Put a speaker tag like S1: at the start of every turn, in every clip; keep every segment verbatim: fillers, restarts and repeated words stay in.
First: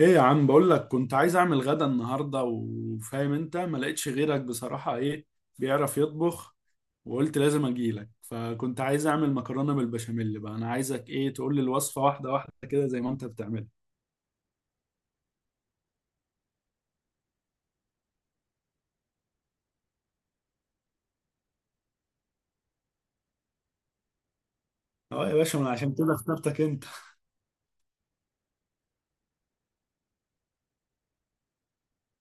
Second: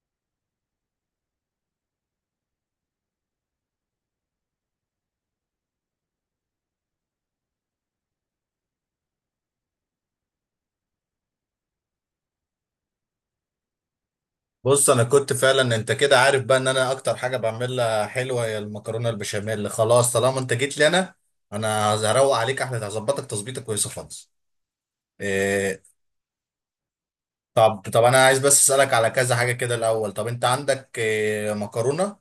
S1: ايه يا عم، بقول لك كنت عايز اعمل غدا النهارده، وفاهم انت ما لقيتش غيرك بصراحه. ايه بيعرف يطبخ، وقلت لازم اجيلك. فكنت عايز اعمل مكرونه بالبشاميل، بقى انا عايزك ايه، تقول لي الوصفه واحده واحده كده زي ما انت بتعملها.
S2: بص انا كنت فعلا، انت كده عارف بقى ان انا اكتر حاجه بعملها حلوه هي المكرونه البشاميل. خلاص طالما انت جيت لي، انا انا هروق عليك احلى، هظبطك تظبيطه كويسه خالص.
S1: اه يا باشا، ما أنا
S2: إيه؟
S1: عشان كده اخترتك انت.
S2: طب طب انا عايز بس اسالك على كذا حاجه كده الاول. طب انت عندك إيه مكرونه؟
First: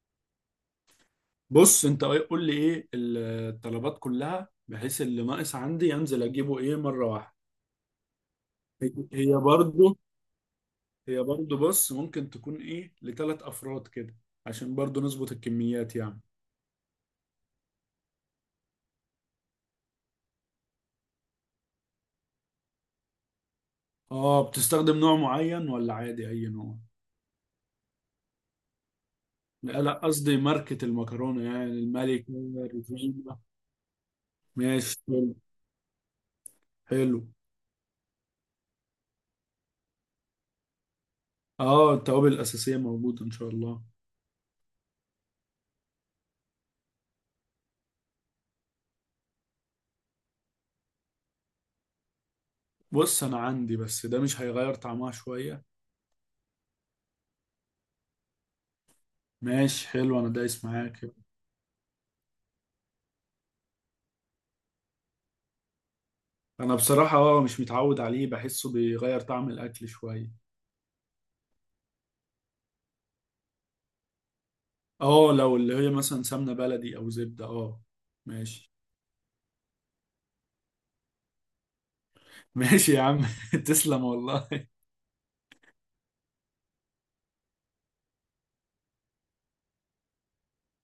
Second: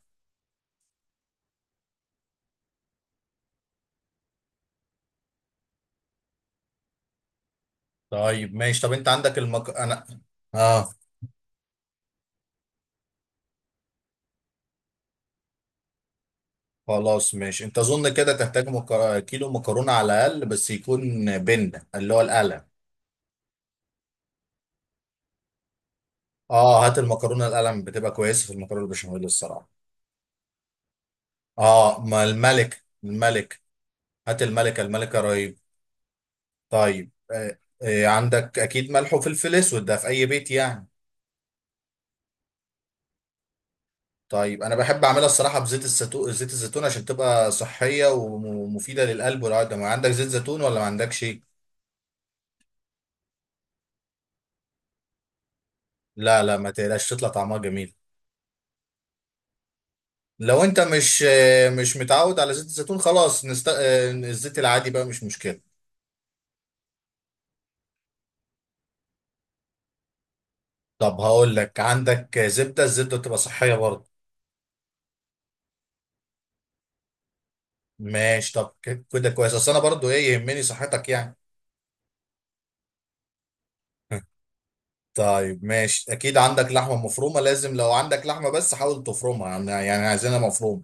S1: بص انت إيه- قول لي ايه ال- الطلبات كلها، بحيث اللي ناقص عندي انزل اجيبه ايه مره واحده.
S2: طيب ماشي.
S1: هي
S2: طب انت عندك
S1: هي
S2: المك
S1: برضو.
S2: انا. اه
S1: هي برضو. بص ممكن تكون ايه لثلاث افراد كده، عشان برضو نظبط الكميات يعني.
S2: خلاص ماشي. انت اظن كده تحتاج مك... كيلو مكرونه على الاقل، بس يكون بن اللي هو القلم.
S1: اه بتستخدم نوع معين ولا عادي اي نوع؟
S2: اه هات المكرونه القلم بتبقى كويسه في المكرونه البشاميل الصراحه.
S1: لا لا، قصدي ماركة المكرونة يعني،
S2: اه ما
S1: الملكة
S2: الملك،
S1: الرزينة.
S2: الملك. هات الملكة،
S1: ماشي
S2: الملكة
S1: حلو.
S2: رهيب. طيب
S1: حلو.
S2: آه آه، عندك اكيد ملح وفلفل اسود، ده في اي بيت يعني.
S1: اه التوابل الأساسية موجودة إن شاء الله.
S2: طيب انا بحب اعملها الصراحة بزيت الزيتون، زيت الزيتون عشان تبقى صحية ومفيدة للقلب والعظم. عندك زيت زيتون ولا ما عندكش؟
S1: بص أنا عندي، بس ده مش هيغير طعمها شوية؟
S2: لا لا، ما تقلقش، تطلع طعمها جميل.
S1: ماشي حلو، أنا
S2: لو
S1: دايس
S2: انت
S1: معاك.
S2: مش آه مش متعود على زيت الزيتون، خلاص نست... آه الزيت العادي بقى مش مشكلة.
S1: أنا بصراحة اه مش متعود عليه، بحسه بيغير طعم الأكل شوية.
S2: طب هقول لك، عندك زبدة؟ الزبدة بتبقى صحية برضه.
S1: اه لو اللي هي مثلا سمنة بلدي أو زبدة اه
S2: ماشي،
S1: ماشي.
S2: طب كده كويس، اصل انا برضه ايه يهمني صحتك يعني.
S1: ماشي يا عم. تسلم والله.
S2: طيب ماشي، اكيد عندك لحمه مفرومه؟ لازم، لو عندك لحمه بس حاول تفرمها، يعني يعني عايزينها مفرومه.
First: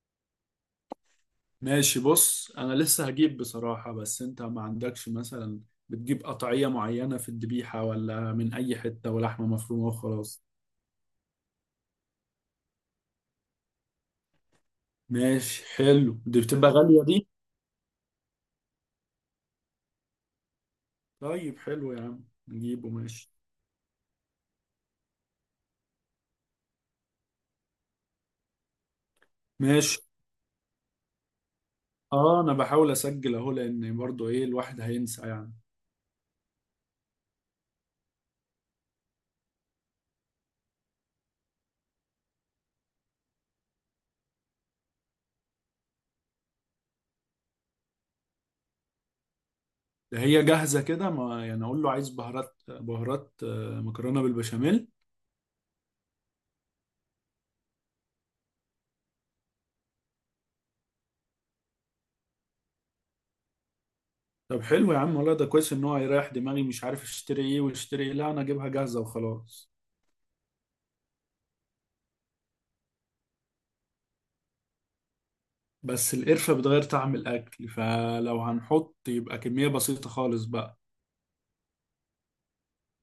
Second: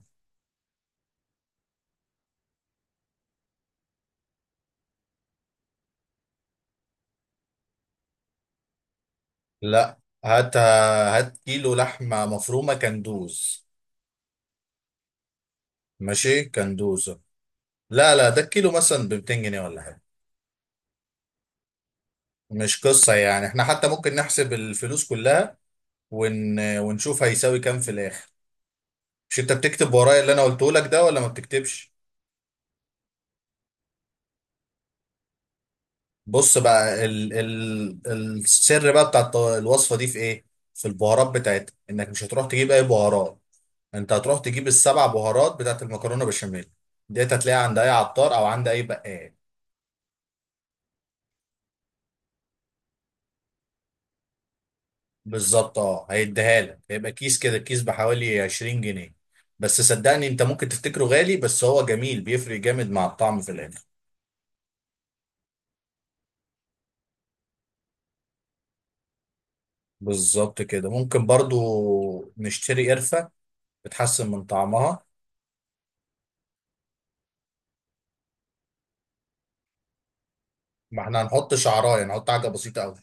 S1: ماشي. بص انا لسه هجيب بصراحة، بس انت ما عندكش مثلا بتجيب قطعية معينة في الذبيحة، ولا من اي حتة ولحمة مفرومة
S2: لا،
S1: وخلاص؟
S2: هات هات كيلو لحمه مفرومه كندوز.
S1: ماشي حلو، دي
S2: ماشي
S1: بتبقى غالية
S2: كندوزه.
S1: دي.
S2: لا لا، ده الكيلو مثلا ب ميتين جنيه ولا حاجه.
S1: طيب حلو يا عم،
S2: مش
S1: نجيبه.
S2: قصه
S1: ماشي،
S2: يعني، احنا حتى ممكن نحسب الفلوس كلها ون... ونشوف هيساوي كام في الاخر. مش انت بتكتب
S1: ماشي.
S2: ورايا اللي انا قلته لك ده ولا ما بتكتبش؟
S1: اه انا بحاول اسجل اهو، لان برضو ايه الواحد هينسى يعني.
S2: بص بقى ال... ال... السر بقى بتاع الط- الوصفه دي في ايه؟ في البهارات بتاعتها، انك مش هتروح تجيب اي بهارات، انت هتروح تجيب السبع بهارات بتاعت المكرونه بشاميل، ديت هتلاقيها عند اي عطار او عند اي بقال.
S1: ده هي جاهزة كده ما، يعني اقول له عايز بهارات بهارات آه، مكرونة بالبشاميل؟
S2: بالظبط اه، هيديها لك، هيبقى كيس كده الكيس بحوالي عشرين جنيه. بس صدقني، انت ممكن تفتكره غالي بس هو جميل بيفرق جامد مع الطعم في الاخر.
S1: طب حلو يا عم، والله ده كويس ان هو هيريح دماغي، مش عارف اشتري ايه واشتري ايه، لا انا اجيبها جاهزة وخلاص.
S2: بالظبط كده ممكن برضو نشتري قرفه، بتحسن من طعمها.
S1: بس القرفة بتغير طعم الأكل، فلو هنحط يبقى كمية بسيطة خالص بقى.
S2: ما احنا هنحط شعرايه، نحط حاجه بسيطه قوي.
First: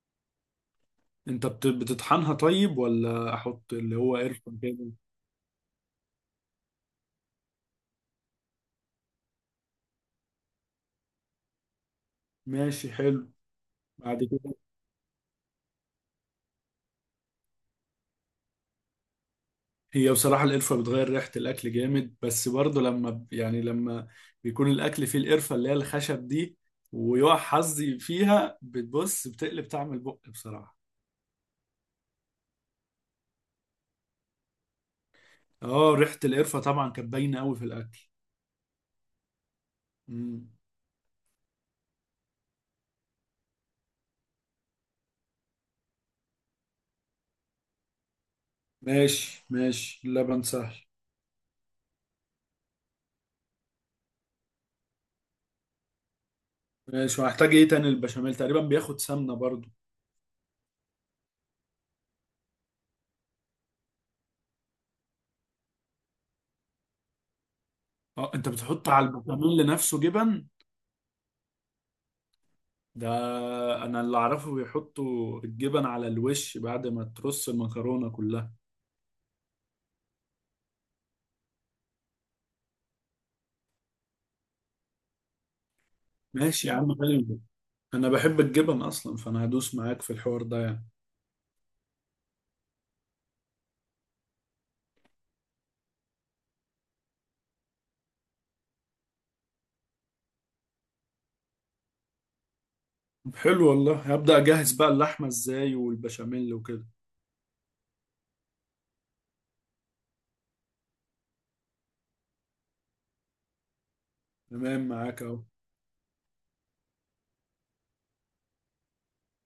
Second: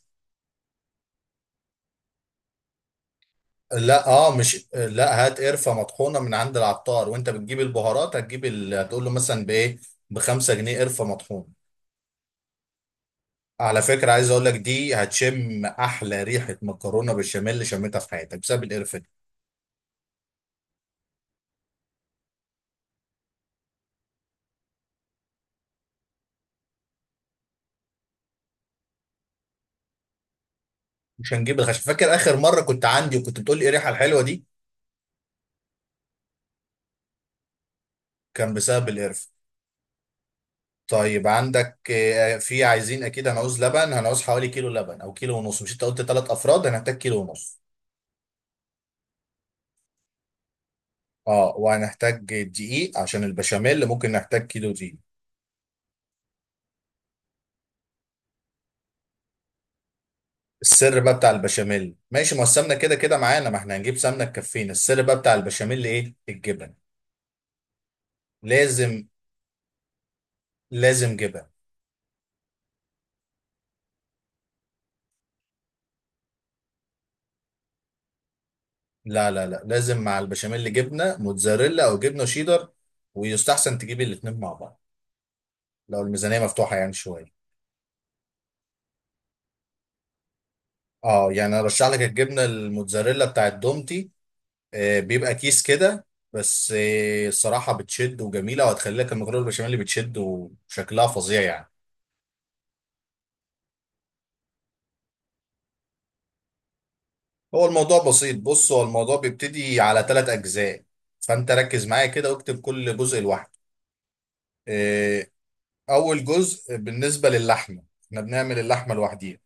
S1: أنت بت- بتطحنها طيب، ولا أحط اللي
S2: لا
S1: هو
S2: اه،
S1: قرفة
S2: مش
S1: كده؟
S2: لا، هات قرفه مطحونه من عند العطار، وانت بتجيب البهارات هتجيب ال... هتقول له مثلا بايه، بخمسة جنيه قرفه مطحونه.
S1: ماشي حلو.
S2: على فكرة
S1: بعد
S2: عايز اقول لك،
S1: كده،
S2: دي هتشم احلى ريحة مكرونة بالبشاميل اللي شميتها في حياتك بسبب القرفة دي.
S1: هي بصراحة القرفة بتغير ريحة الأكل جامد، بس برضه لما ب- يعني لما بيكون الأكل فيه القرفة اللي هي الخشب دي، ويقع حظي فيها، بتبص بتقلب طعم البق بصراحة.
S2: مش هنجيب الخشب. فاكر اخر مرة كنت عندي وكنت بتقول لي ايه الريحة الحلوة دي؟
S1: اه ريحة القرفة طبعا كانت باينة أوي في الأكل.
S2: كان بسبب القرفة.
S1: مم.
S2: طيب عندك آه، في، عايزين اكيد هنعوز لبن، هنعوز حوالي كيلو لبن او كيلو ونص، مش انت قلت ثلاث افراد؟ هنحتاج كيلو ونص.
S1: ماشي، ماشي. اللبن سهل.
S2: اه وهنحتاج دقيق عشان البشاميل، ممكن نحتاج كيلو دقيق.
S1: ماشي، وهحتاج ايه تاني؟ البشاميل تقريبا بياخد سمنه برضو.
S2: السر بقى بتاع البشاميل، ماشي ما السمنة كده كده معانا، ما احنا هنجيب سمنة تكفينا. السر بقى بتاع البشاميل ايه؟ الجبن.
S1: اه انت بتحط
S2: لازم،
S1: على البشاميل نفسه جبن؟
S2: لازم جبن.
S1: ده انا اللي اعرفه بيحطوا الجبن على الوش بعد ما ترص المكرونه كلها.
S2: لا لا لا، لازم مع البشاميل جبنه موتزاريلا او جبنه شيدر، ويستحسن تجيب الاثنين مع بعض لو الميزانيه
S1: ماشي يا
S2: مفتوحه يعني
S1: عم
S2: شويه.
S1: حلو، انا بحب الجبن اصلا، فانا هدوس معاك في الحوار ده يعني.
S2: اه يعني ارشح لك الجبنه الموتزاريلا بتاعت دومتي، آه بيبقى كيس كده. بس آه الصراحه بتشد وجميله، وهتخلي لك المكرونه البشاميل اللي بتشد وشكلها فظيع يعني.
S1: طب حلو والله، هبدا اجهز بقى اللحمه ازاي والبشاميل وكده.
S2: هو الموضوع بسيط، بص، هو الموضوع بيبتدي على ثلاث اجزاء، فانت ركز معايا كده واكتب كل جزء لوحده.
S1: تمام معاك
S2: آه،
S1: اهو.
S2: اول جزء بالنسبه للحمه، احنا بنعمل اللحمه لوحديها.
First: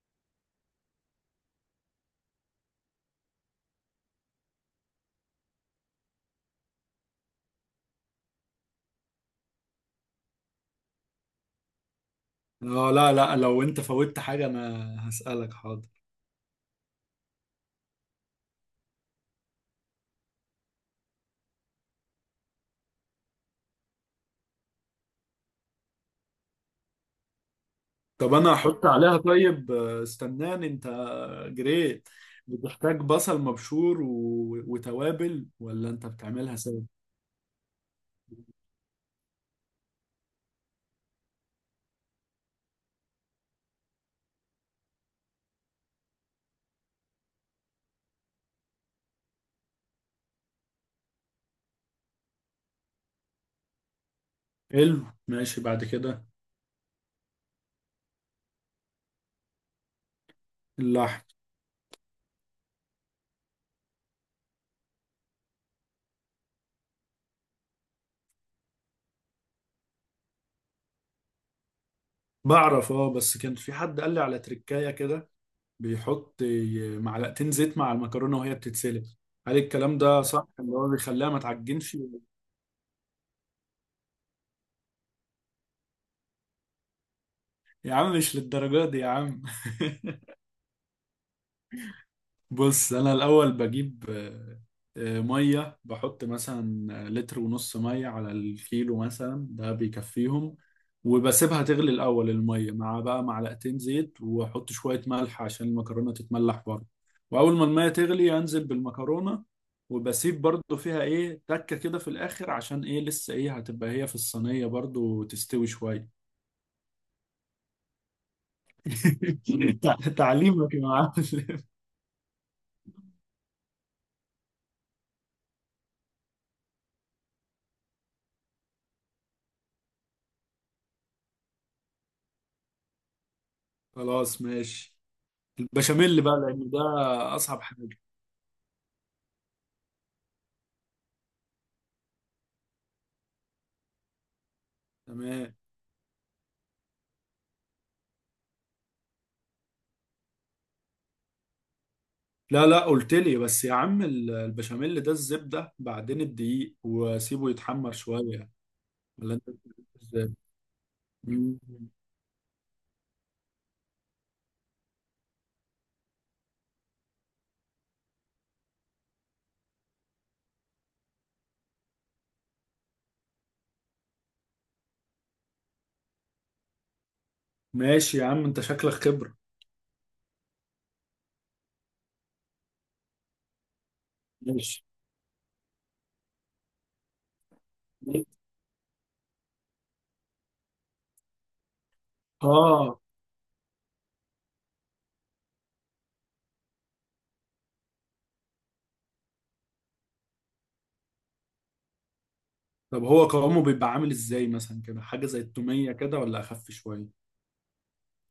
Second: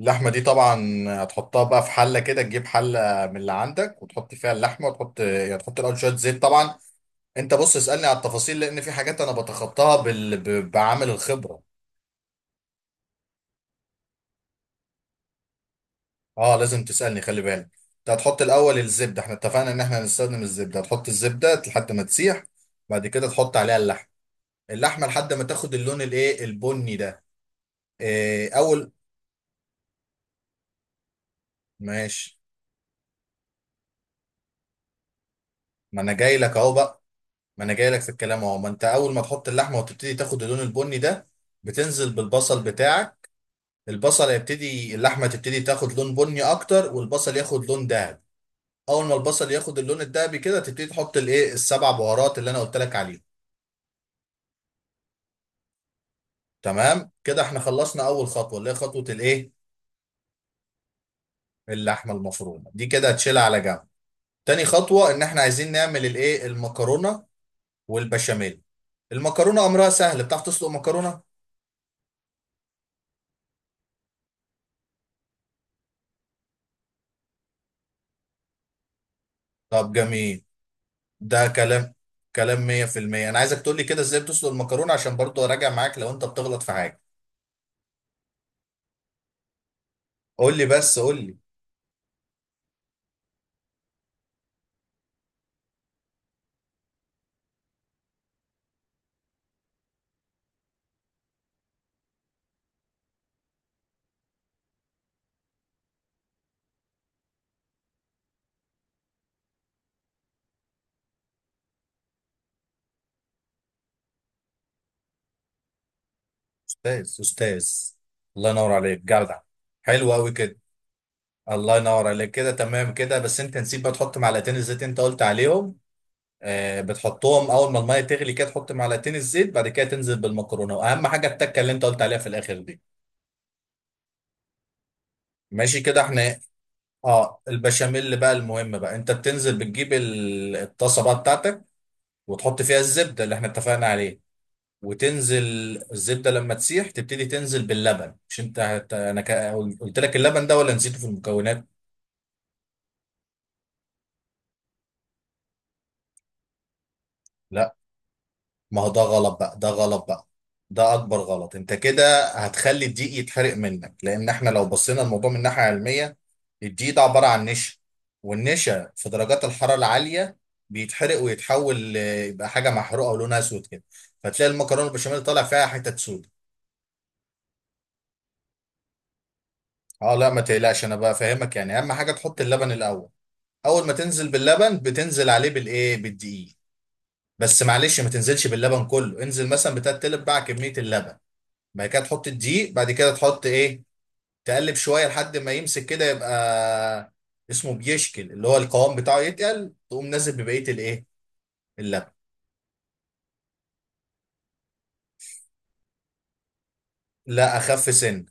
S2: اللحمة دي طبعا هتحطها بقى في حلة كده، تجيب حلة من اللي عندك وتحط فيها اللحمة، وتحط يعني تحط الأول شوية زيت طبعا. أنت بص اسألني على التفاصيل، لأن في حاجات أنا بتخطاها بال... ب- بعامل الخبرة.
S1: اه لا لا، لو انت فوتت حاجه انا هسالك حاضر.
S2: أه لازم تسألني، خلي بالك. أنت هتحط الأول الزبدة، إحنا اتفقنا إن إحنا هنستخدم الزبدة، هتحط الزبدة لحد ما تسيح. بعد كده تحط عليها اللحمة، اللحمة لحد ما تاخد اللون الإيه البني ده.
S1: طب
S2: إيه
S1: انا هحط
S2: أول.
S1: عليها طيب، آه، استناني انت، جريت.
S2: ماشي،
S1: بتحتاج بصل مبشور و... وتوابل، ولا
S2: ما
S1: انت
S2: أنا جاي
S1: بتعملها
S2: لك أهو
S1: سوا؟
S2: بقى، ما انا جاي لك في الكلام اهو. ما انت اول ما تحط اللحمه وتبتدي تاخد اللون البني ده، بتنزل بالبصل بتاعك. البصل هيبتدي، اللحمه تبتدي تاخد لون بني اكتر، والبصل ياخد لون دهبي. اول ما البصل ياخد اللون الدهبي كده، تبتدي تحط الايه السبع بهارات اللي انا قلت لك عليهم.
S1: حلو ماشي، بعد كده
S2: تمام كده احنا خلصنا اول خطوه، اللي هي خطوه الايه،
S1: اللحم.
S2: اللحمه المفرومه دي كده هتشيلها على جنب. تاني خطوه ان احنا عايزين نعمل الايه المكرونه والبشاميل. المكرونه امرها سهل، بتعرف تسلق مكرونه.
S1: بعرف، اه بس كان في حد قال لي على تركاية كده، بيحط معلقتين زيت مع المكرونة وهي بتتسلق. هل
S2: طب
S1: الكلام ده
S2: جميل،
S1: صح، اللي هو بيخليها ما
S2: ده كلام،
S1: تعجنش؟
S2: كلام مية في المية. انا عايزك تقول لي كده ازاي بتسلق المكرونه، عشان برضو اراجع معاك لو انت بتغلط في حاجه.
S1: يا عم مش للدرجة دي يا عم.
S2: قول لي بس، قول لي.
S1: بص انا الاول بجيب، آه، آه، ميه. بحط مثلا آه، لتر ونص ميه على الكيلو مثلا، ده بيكفيهم. وبسيبها تغلي الاول الميه مع بقى معلقتين زيت، واحط شويه ملح عشان المكرونه تتملح برضه. واول ما الميه تغلي انزل بالمكرونه، وبسيب برضه فيها ايه تكه كده في الاخر، عشان ايه لسه ايه هتبقى هي في الصينيه برضه تستوي شويه.
S2: استاذ، استاذ. الله ينور عليك جدع.
S1: تع-
S2: حلو قوي كده.
S1: تعليمك يا معلم.
S2: الله ينور عليك، كده تمام كده، بس انت نسيت بقى تحط معلقتين الزيت انت قلت عليهم. آه بتحطهم اول ما الميه تغلي كده، تحط معلقتين الزيت، بعد كده تنزل بالمكرونه، واهم حاجه التكه اللي انت قلت عليها في الاخر دي.
S1: خلاص ماشي.
S2: ماشي كده،
S1: البشاميل
S2: احنا
S1: بقى
S2: إيه؟
S1: لان ده
S2: اه
S1: اصعب حاجه.
S2: البشاميل بقى، المهم بقى انت بتنزل، بتجيب ال- الطاسه بقى بتاعتك، وتحط فيها الزبدة اللي احنا اتفقنا عليه، وتنزل.
S1: تمام.
S2: الزبدة لما تسيح تبتدي تنزل باللبن، مش انت هت... انا ك... قلت لك اللبن ده ولا نسيته في المكونات؟
S1: لا لا، قلت لي بس يا عم ال- البشاميل، ده الزبده بعدين الدقيق وسيبه
S2: لا.
S1: يتحمر شويه.
S2: ما هو ده
S1: ولا
S2: غلط
S1: انت
S2: بقى، ده
S1: بتعمله
S2: غلط بقى.
S1: ازاي؟
S2: ده اكبر غلط،
S1: مم.
S2: انت كده هتخلي الدقيق يتحرق منك، لان احنا لو بصينا الموضوع من ناحية علمية، الدقيق ده عبارة عن نشا، والنشا في درجات الحرارة العالية بيتحرق ويتحول ل- يبقى حاجة محروقة ولونها اسود كده، فتلاقي المكرونة البشاميل طالع فيها حتت سود.
S1: ماشي يا عم، انت شكلك خبره.
S2: اه لا، ما تقلقش انا بقى فاهمك يعني. اهم حاجه تحط اللبن الاول. اول ما تنزل باللبن
S1: ماشي
S2: بتنزل عليه بالايه بالدقيق. بس معلش، ما تنزلش باللبن كله، انزل مثلا بتلات تلت باع كميه اللبن، بعد كده تحط الدقيق، بعد
S1: اه.
S2: كده تحط ايه، تقلب شويه لحد ما يمسك كده، يبقى اسمه بيشكل اللي هو القوام بتاعه، يتقل تقوم نازل ببقيه الايه اللبن.
S1: طب هو قوامه بيبقى عامل ازاي مثلا كده، حاجه زي التوميه كده ولا اخف شويه؟
S2: لا اخف سن.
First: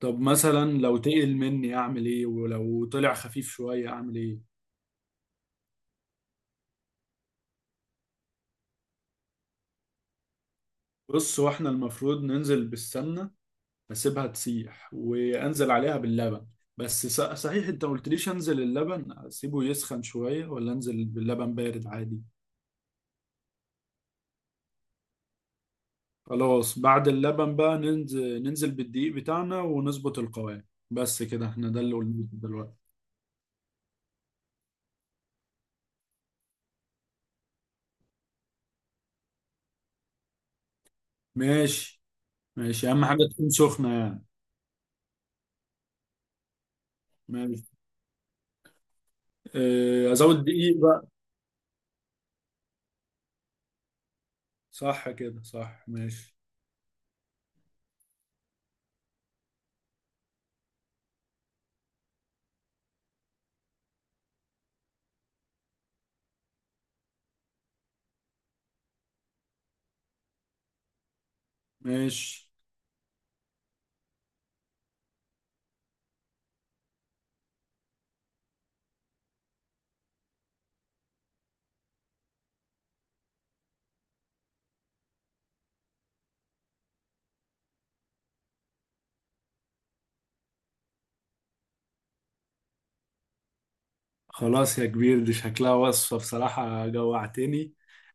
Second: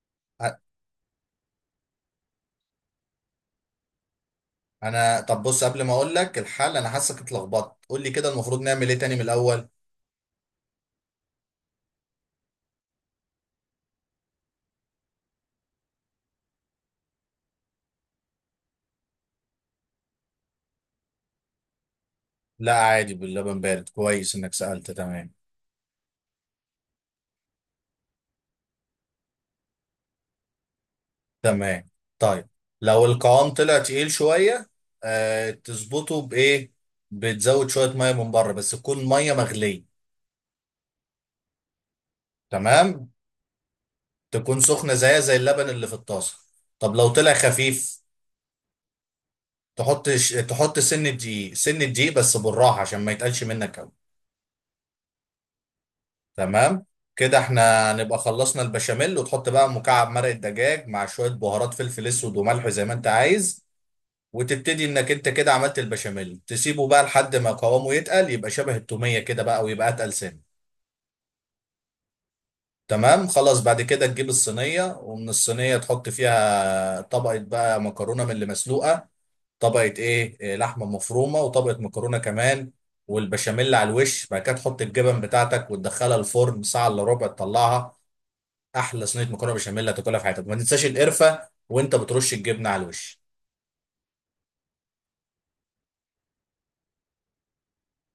S1: طب
S2: أ-
S1: مثلا لو تقل مني اعمل ايه، ولو طلع خفيف شويه اعمل ايه؟
S2: انا طب بص، قبل ما اقول لك الحل، انا حاسك اتلخبطت، قول لي كده المفروض نعمل ايه تاني من الاول.
S1: بص، واحنا المفروض ننزل بالسمنه، بسيبها تسيح وانزل عليها باللبن. بس ص- صحيح انت ما قلتليش، انزل اللبن اسيبه يسخن شوية ولا انزل باللبن بارد عادي؟
S2: لا عادي باللبن بارد، كويس انك سألت. تمام.
S1: خلاص بعد اللبن بقى ننزل ننزل بالدقيق بتاعنا ونظبط القوام. بس كده احنا ده
S2: تمام.
S1: اللي قلناه
S2: طيب،
S1: دلوقتي.
S2: لو القوام طلع تقيل شوية، آه تظبطه بإيه؟ بتزود شوية مية من بره، بس تكون مية مغلية.
S1: ماشي، ماشي. اهم
S2: تمام؟
S1: حاجة تكون سخنة يعني.
S2: تكون سخنة زيها زي اللبن اللي في الطاسة. طب لو طلع
S1: ماشي،
S2: خفيف، تحط
S1: اه،
S2: ش...
S1: ازود دقيق
S2: تحط سن
S1: بقى.
S2: دقيق، سن دقيق بس بالراحة عشان ما يتقلش منك أوي.
S1: صح كده، صح. ماشي،
S2: تمام؟ كده احنا نبقى خلصنا البشاميل، وتحط بقى مكعب مرق الدجاج مع شوية بهارات، فلفل اسود وملح زي ما انت عايز، وتبتدي انك انت كده عملت البشاميل، تسيبه بقى لحد ما قوامه يتقل، يبقى شبه التومية كده بقى، ويبقى اتقل سنة.
S1: ماشي.
S2: تمام خلاص. بعد كده تجيب الصينية ومن الصينية تحط فيها طبقة بقى مكرونة من اللي مسلوقة، طبقة ايه إيه، لحمة مفرومة، وطبقة مكرونة كمان، والبشاميل على الوش، بعد كده تحط الجبن بتاعتك وتدخلها الفرن ساعة الا ربع تطلعها. احلى صينية مكرونة بشاميل هتاكلها في حياتك، ما تنساش القرفة وانت بترش الجبنة على الوش.
S1: خلاص يا كبير، دي شكلها وصفة بصراحة، جوعتني.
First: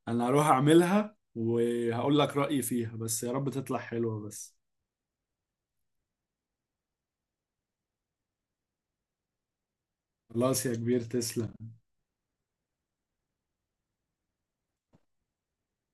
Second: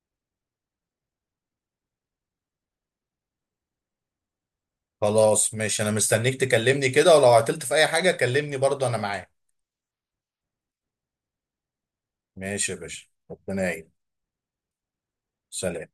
S1: أنا هروح أعملها وهقول لك رأيي فيها، بس يا رب تطلع حلوة بس.
S2: خلاص ماشي، انا مستنيك تكلمني كده، ولو عطلت في اي حاجة كلمني برضه انا معاك.
S1: خلاص يا كبير، تسلم.
S2: ماشي يا باشا، ربنا يعين. سلام.